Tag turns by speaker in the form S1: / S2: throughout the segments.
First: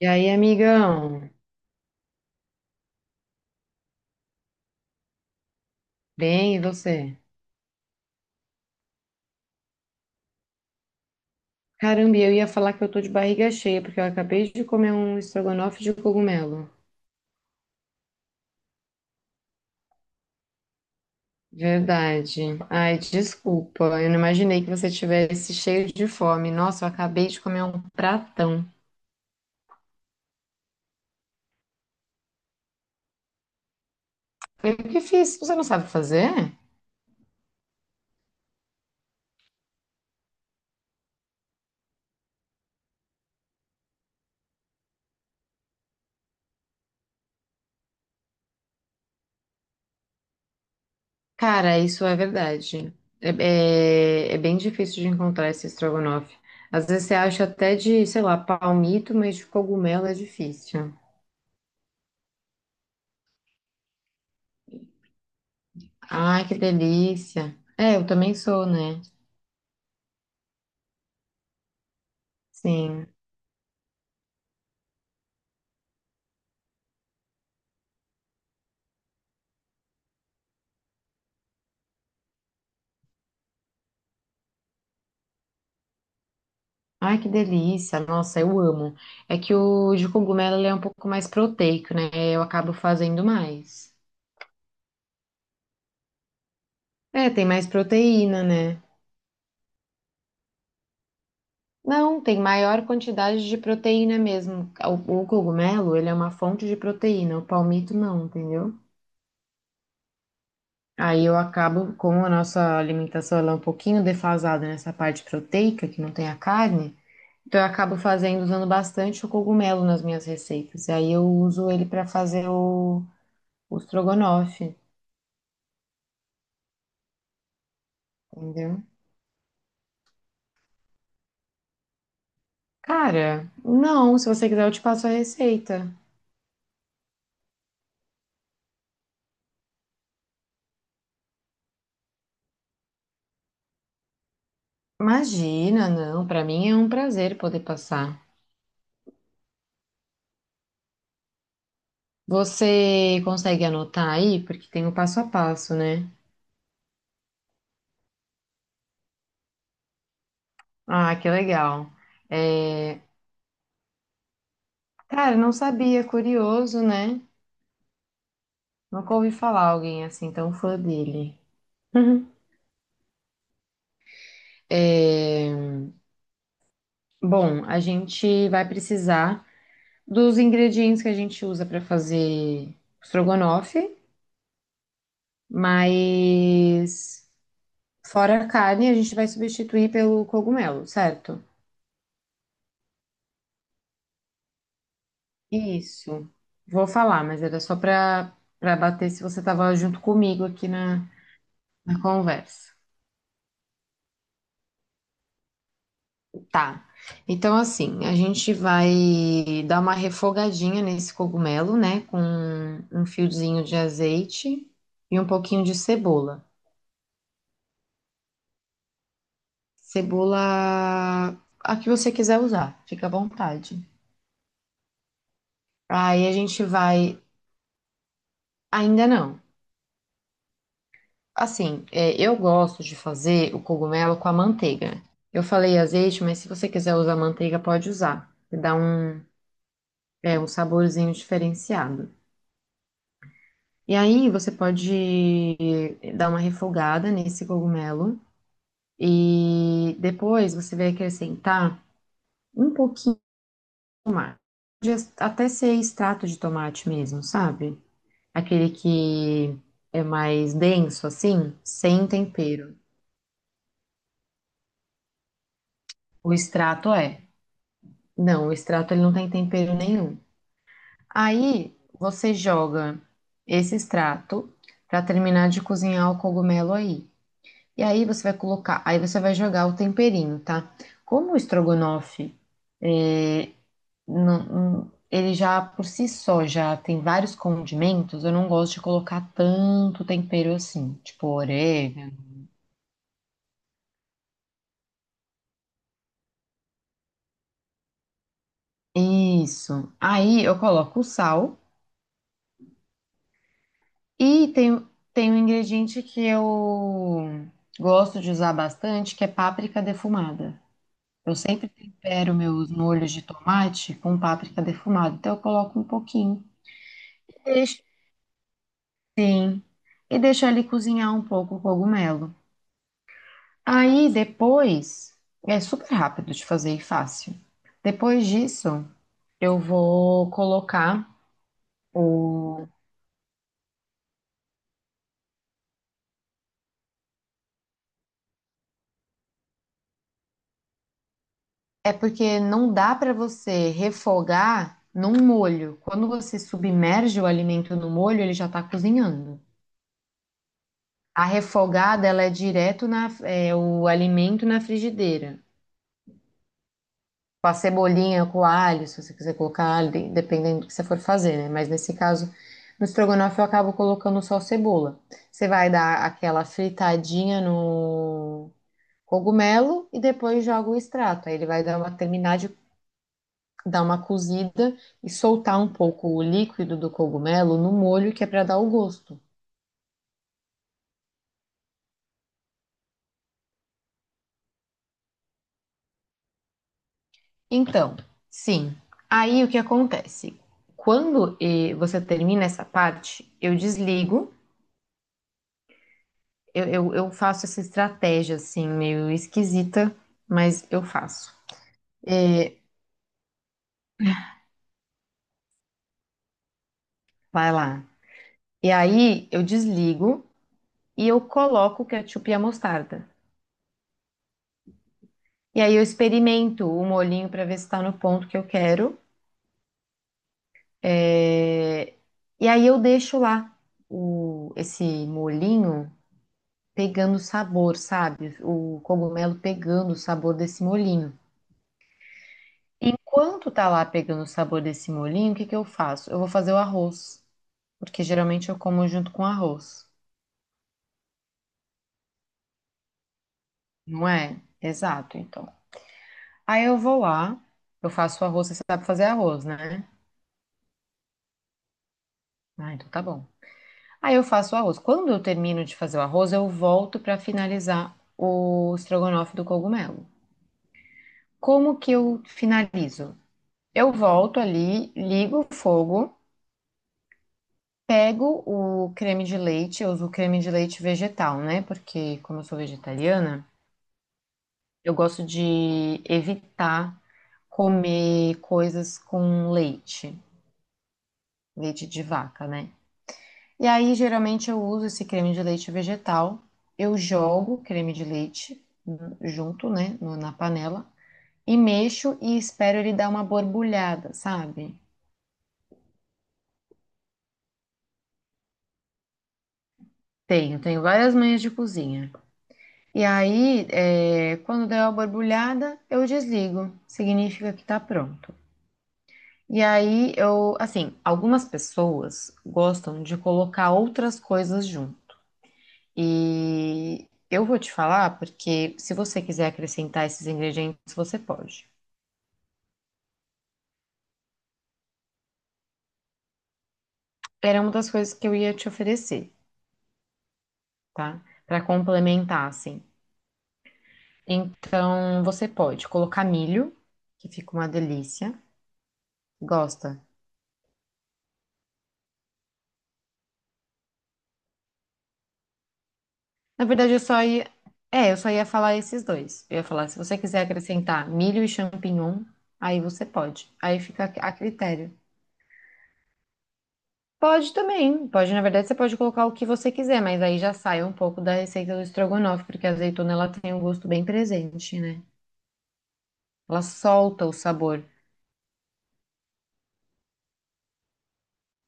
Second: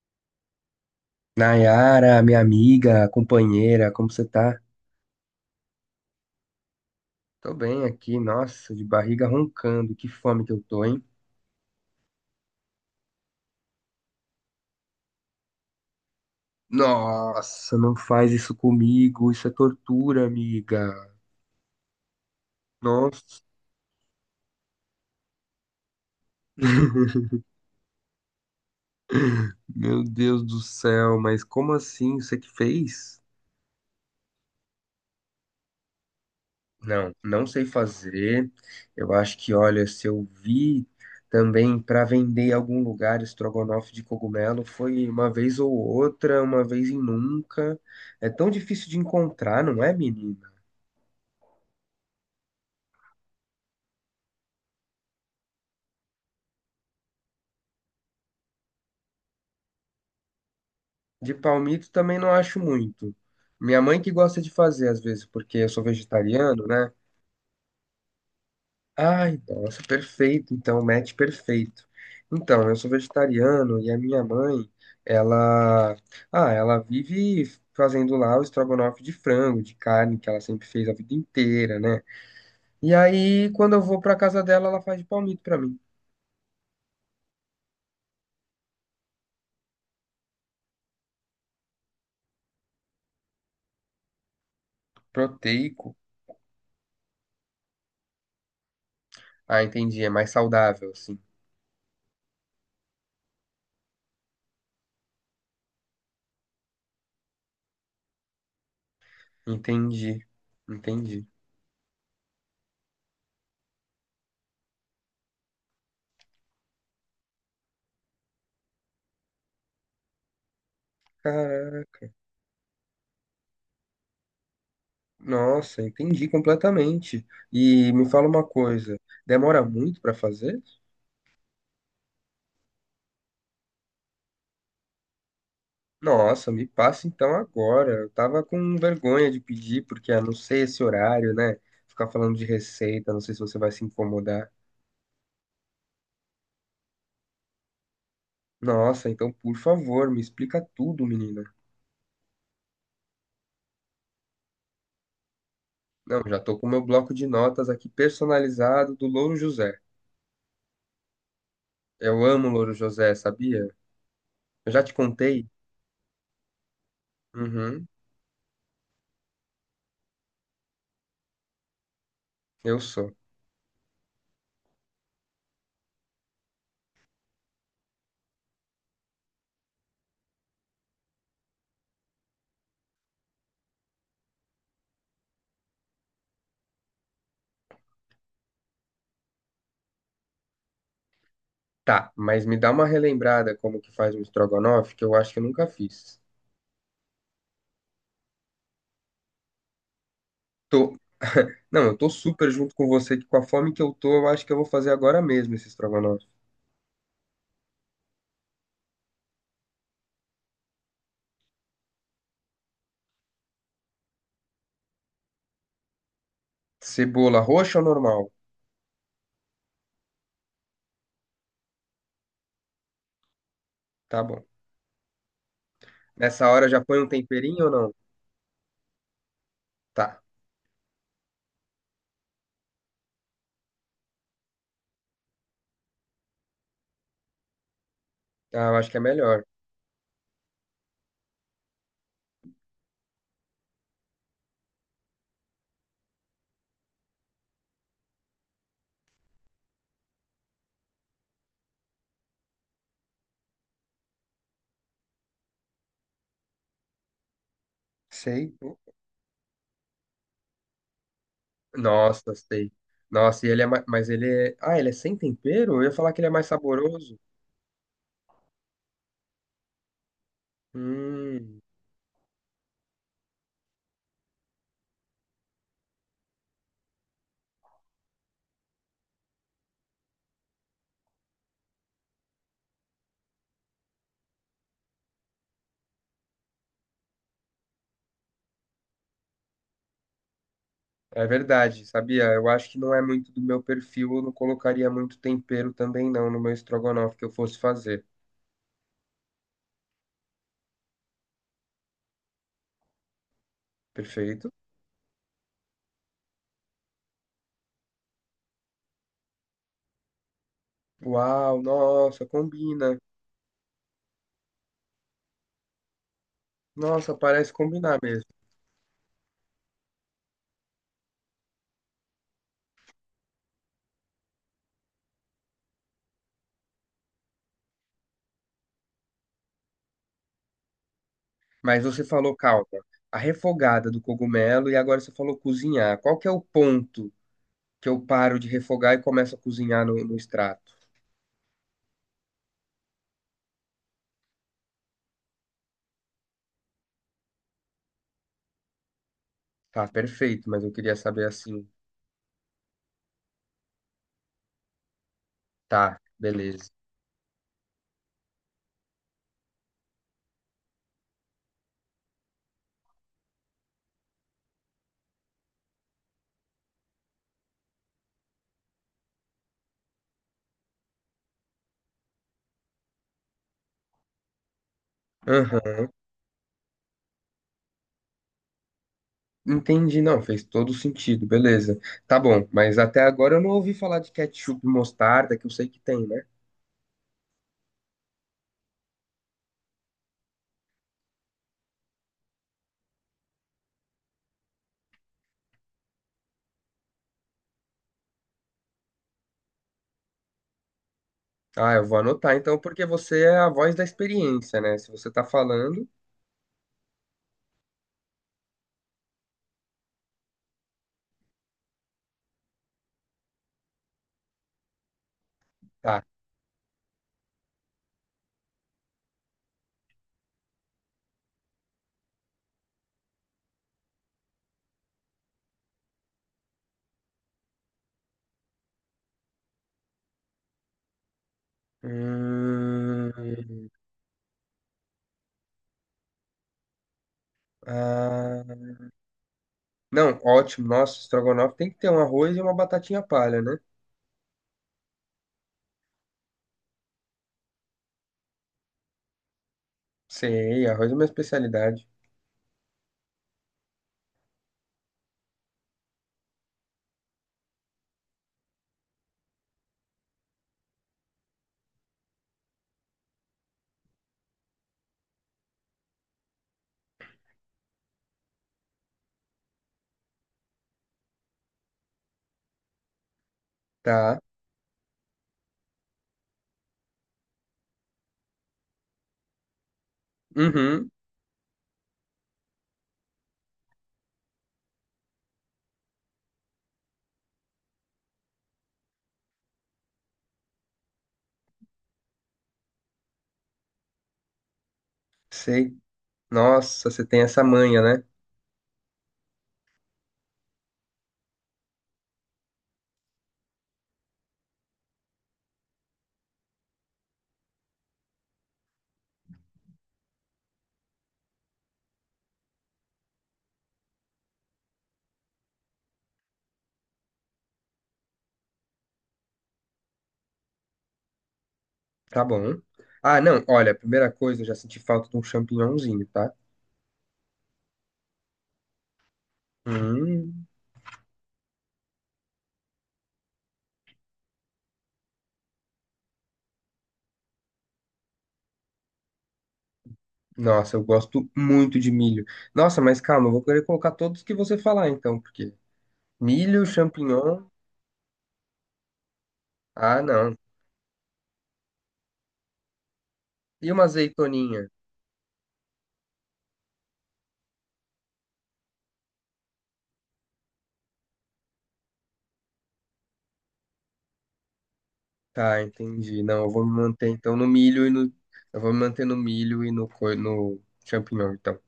S1: E aí, amigão?
S2: Nayara, minha amiga, companheira, como você tá?
S1: Bem, e você?
S2: Tô bem aqui, nossa, de barriga roncando, que fome que eu tô, hein?
S1: Caramba, eu ia falar que eu tô de barriga cheia, porque eu acabei de comer um estrogonofe de cogumelo.
S2: Nossa, não faz isso comigo, isso é tortura, amiga.
S1: Verdade. Ai,
S2: Nossa,
S1: desculpa. Eu não imaginei que você tivesse cheio de fome. Nossa, eu acabei de comer um pratão.
S2: meu Deus do céu, mas como assim? Você que fez?
S1: Eu que fiz? Você não sabe fazer?
S2: Não, não sei fazer. Eu acho que, olha, se eu vi também para vender em algum lugar estrogonofe de cogumelo, foi uma vez ou outra, uma vez e nunca. É tão difícil de encontrar, não é, menina?
S1: Cara, isso é verdade. É, é bem difícil de encontrar esse estrogonofe. Às vezes você acha até de, sei lá, palmito, mas de cogumelo é difícil.
S2: De palmito também não acho muito. Minha mãe que gosta de fazer às vezes, porque eu sou
S1: Ai, que
S2: vegetariano, né?
S1: delícia. É, eu também sou, né?
S2: Ai, nossa, perfeito. Então, match perfeito. Então, eu sou
S1: Sim.
S2: vegetariano e a minha mãe, ela, ela vive fazendo lá o estrogonofe de frango, de carne, que ela sempre fez a vida inteira, né? E aí, quando eu vou pra casa dela, ela faz de palmito pra mim.
S1: Ai, que delícia. Nossa, eu amo. É que o de cogumelo ele é um pouco mais proteico, né? Eu acabo fazendo mais.
S2: Proteico.
S1: É, tem mais proteína, né?
S2: Ah, entendi. É mais saudável, assim.
S1: Não, tem maior quantidade de proteína mesmo. O cogumelo, ele é uma fonte de proteína, o palmito não, entendeu?
S2: Entendi. Entendi.
S1: Aí eu acabo, como a nossa alimentação ela é um pouquinho defasada nessa parte proteica, que não tem a carne, então eu acabo fazendo, usando bastante o cogumelo nas minhas receitas. E aí eu uso ele para
S2: Caraca.
S1: fazer o estrogonofe,
S2: Nossa, entendi completamente. E me fala uma
S1: entendeu?
S2: coisa, demora muito pra fazer?
S1: Cara, não, se você quiser eu te passo a receita.
S2: Nossa, me passa então agora. Eu tava com vergonha de pedir, porque a não sei esse horário, né? Ficar falando de receita, não sei se você vai se incomodar.
S1: Imagina, não, para mim é um prazer poder passar.
S2: Nossa, então por favor, me explica tudo, menina.
S1: Você consegue anotar aí? Porque tem o passo a passo, né?
S2: Não, já tô com meu bloco de notas aqui personalizado do Louro José.
S1: Ah, que legal.
S2: Eu amo Louro
S1: É,
S2: José, sabia? Eu já te
S1: cara,
S2: contei?
S1: não sabia, curioso, né?
S2: Uhum,
S1: Nunca ouvi falar alguém assim tão fã dele.
S2: eu sou.
S1: É, bom, a gente vai precisar dos ingredientes que a gente usa para fazer estrogonofe, mas fora a carne, a gente vai substituir pelo cogumelo, certo?
S2: Tá, mas me dá uma relembrada como que faz um estrogonofe, que eu acho que eu nunca fiz.
S1: Isso. Vou falar, mas era só para bater se você estava junto comigo aqui
S2: Tô.
S1: na,
S2: Não, eu
S1: na
S2: tô super
S1: conversa.
S2: junto com você, que com a fome que eu tô, eu acho que eu vou fazer agora mesmo esse estrogonofe.
S1: Tá. Então, assim, a gente vai dar uma refogadinha nesse cogumelo, né? Com um fiozinho de azeite e um pouquinho de cebola.
S2: Cebola roxa ou normal?
S1: Cebola, a que você quiser usar, fica à vontade.
S2: Tá bom.
S1: Aí a
S2: Nessa
S1: gente
S2: hora já põe um
S1: vai.
S2: temperinho ou não?
S1: Ainda não.
S2: Tá.
S1: Assim, eu gosto de fazer o cogumelo com a manteiga. Eu falei azeite, mas se você quiser usar manteiga, pode usar. Que
S2: Ah,
S1: dá
S2: eu acho que é
S1: um,
S2: melhor.
S1: um saborzinho diferenciado. E aí você pode dar uma refogada nesse cogumelo. E depois você vai acrescentar um pouquinho mais. Pode até ser extrato de tomate mesmo, sabe?
S2: Sei.
S1: Aquele que é mais denso, assim, sem
S2: Nossa, sei.
S1: tempero.
S2: Nossa, e ele é mais... Mas ele é... Ah, ele é sem tempero? Eu ia falar que ele é
S1: O
S2: mais
S1: extrato
S2: saboroso.
S1: é. Não, o extrato ele não tem tempero nenhum.
S2: Hum,
S1: Aí você joga esse extrato para terminar de cozinhar o cogumelo aí. E aí você vai colocar, aí você vai jogar o temperinho, tá? Como o estrogonofe, é, ele já por si só já tem vários condimentos, eu não gosto de colocar tanto tempero assim,
S2: é
S1: tipo
S2: verdade,
S1: orégano.
S2: sabia? Eu acho que não é muito do meu perfil. Eu não colocaria muito tempero também não no meu estrogonofe que eu fosse fazer.
S1: Isso. Aí eu coloco o sal e
S2: Perfeito?
S1: tem um ingrediente que eu gosto de usar bastante, que é páprica defumada. Eu
S2: Uau,
S1: sempre
S2: nossa,
S1: tempero meus
S2: combina.
S1: molhos de tomate com páprica defumada, então eu coloco um pouquinho
S2: Nossa,
S1: e
S2: parece
S1: deixo,
S2: combinar mesmo.
S1: e deixo ali cozinhar um pouco o cogumelo. Aí depois, é super rápido de fazer e fácil. Depois disso, eu vou colocar
S2: Mas você falou, calma,
S1: o...
S2: a refogada do cogumelo e agora você falou cozinhar. Qual que é o ponto que eu paro de refogar e começo a cozinhar no extrato?
S1: É porque não dá para você refogar num molho. Quando você submerge o alimento no molho, ele já está cozinhando.
S2: Tá, perfeito, mas eu queria
S1: A
S2: saber assim.
S1: refogada, ela é direto na, o alimento na frigideira.
S2: Tá, beleza.
S1: Com a cebolinha, com o alho, se você quiser colocar alho, dependendo do que você for fazer, né? Mas nesse caso, no estrogonofe eu acabo colocando só cebola. Você vai dar aquela fritadinha no cogumelo e depois joga o extrato. Aí ele vai dar uma terminar de dar uma cozida e soltar um
S2: Aham,
S1: pouco o líquido do cogumelo no molho que é para dar o gosto.
S2: entendi. Não, fez todo sentido, beleza. Tá bom, mas até agora eu não ouvi falar de ketchup e mostarda, que eu sei que tem, né?
S1: Então, sim, aí o que acontece? Quando você termina essa parte, eu desligo, eu faço essa estratégia assim, meio esquisita, mas eu faço.
S2: Ah, eu vou anotar
S1: Eh,
S2: então, porque você é a voz da experiência, né? Se você tá falando,
S1: Vai lá. E aí eu desligo e eu coloco o ketchup e a mostarda. E aí eu
S2: tá.
S1: experimento o molhinho para ver se está no ponto que eu quero. É, e aí eu deixo lá o... esse molinho pegando o sabor, sabe? O cogumelo pegando o sabor desse molinho. Enquanto tá
S2: Hum,
S1: lá pegando o sabor desse molinho, o que que eu faço? Eu vou fazer o arroz, porque
S2: ah.
S1: geralmente eu como junto com arroz,
S2: Não, ótimo. Nossa, estrogonofe tem que ter um arroz e uma batatinha palha, né?
S1: não é? Exato, então. Aí eu vou lá, eu faço o arroz, você sabe fazer arroz, né?
S2: Sei, arroz é minha especialidade.
S1: Ah, então tá bom. Aí eu faço o arroz. Quando eu termino de fazer o arroz, eu volto para finalizar o estrogonofe do cogumelo. Como que eu finalizo? Eu volto ali, ligo o fogo, pego o creme de leite, eu uso o creme de leite vegetal, né? Porque como eu sou vegetariana,
S2: Tá.
S1: eu gosto de evitar comer coisas com leite,
S2: Uhum,
S1: leite de vaca, né? E aí geralmente eu uso esse creme de leite vegetal, eu jogo o creme de leite junto, né, na panela e mexo e espero ele dar uma borbulhada, sabe?
S2: sei. Nossa, você tem essa manha, né?
S1: Tenho, tenho várias manhas de cozinha. E aí, quando der uma borbulhada, eu desligo. Significa que tá pronto. E aí, eu, assim, algumas pessoas gostam de colocar outras coisas junto. E eu vou te falar, porque se você quiser acrescentar esses ingredientes, você pode.
S2: Tá bom. Ah, não, olha, a primeira coisa, eu já senti falta de um champignonzinho, tá?
S1: Era uma das coisas que eu ia te oferecer,
S2: Hum,
S1: tá? Pra complementar, assim. Então, você pode colocar milho, que fica uma delícia. Gosta?
S2: nossa, eu gosto muito de milho. Nossa, mas calma, eu vou querer colocar todos que você falar então, porque
S1: Na
S2: milho,
S1: verdade, eu só
S2: champignon.
S1: ia. É, eu só ia falar esses dois. Eu ia falar, se
S2: Ah,
S1: você
S2: não.
S1: quiser acrescentar milho e champignon, aí você pode.
S2: E
S1: Aí
S2: uma
S1: fica a
S2: azeitoninha?
S1: critério. Pode também. Pode, na verdade, você pode colocar o que você quiser, mas aí já sai um pouco da receita do estrogonofe, porque a azeitona ela tem um gosto bem presente, né?
S2: Tá, entendi. Não, eu
S1: Ela
S2: vou me manter
S1: solta o
S2: então no
S1: sabor.
S2: milho e no. Eu vou me manter no milho e no, co- no champignon, então.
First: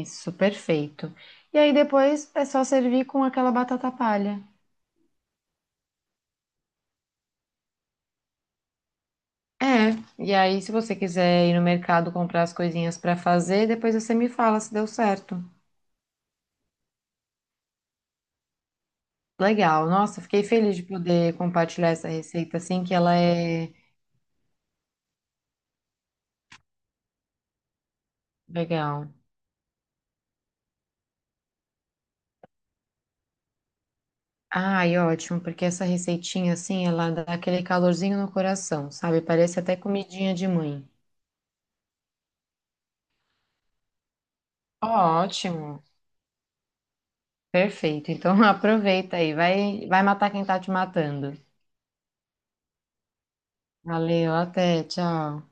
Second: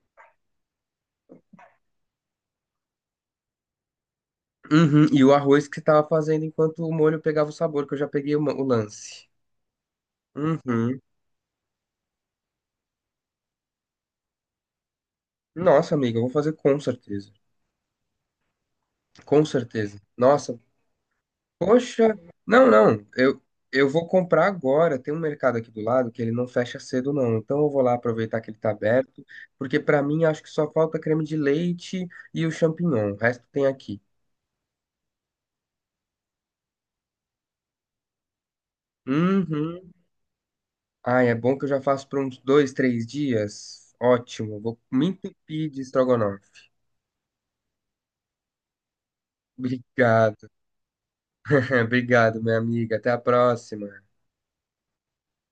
S1: Isso, perfeito. E aí depois é só servir com aquela batata palha.
S2: Uhum, e o arroz que você tava fazendo enquanto o molho pegava o sabor, que eu já peguei o, ma- o lance.
S1: É, e aí se você
S2: Uhum.
S1: quiser ir no mercado comprar as coisinhas pra fazer, depois você me fala se deu certo.
S2: Nossa, amiga, eu vou fazer com certeza. Com
S1: Legal.
S2: certeza.
S1: Nossa, fiquei
S2: Nossa,
S1: feliz de poder compartilhar essa
S2: poxa.
S1: receita
S2: Não,
S1: assim, que
S2: não.
S1: ela é
S2: Eu vou comprar agora. Tem um mercado aqui do lado que ele não fecha cedo, não. Então eu vou lá aproveitar que ele tá
S1: legal.
S2: aberto, porque pra mim acho que só falta creme de leite e o champignon. O resto tem aqui.
S1: Ai, ótimo, porque essa receitinha assim, ela dá aquele calorzinho no coração, sabe? Parece até
S2: Uhum.
S1: comidinha de mãe.
S2: Ai, é bom que eu já faço por uns dois, três dias. Ótimo, vou me entupir de
S1: Ótimo.
S2: estrogonofe.
S1: Perfeito. Então aproveita aí, vai matar quem
S2: Obrigado,
S1: tá te matando.
S2: obrigado, minha amiga. Até a próxima.
S1: Valeu, até, tchau.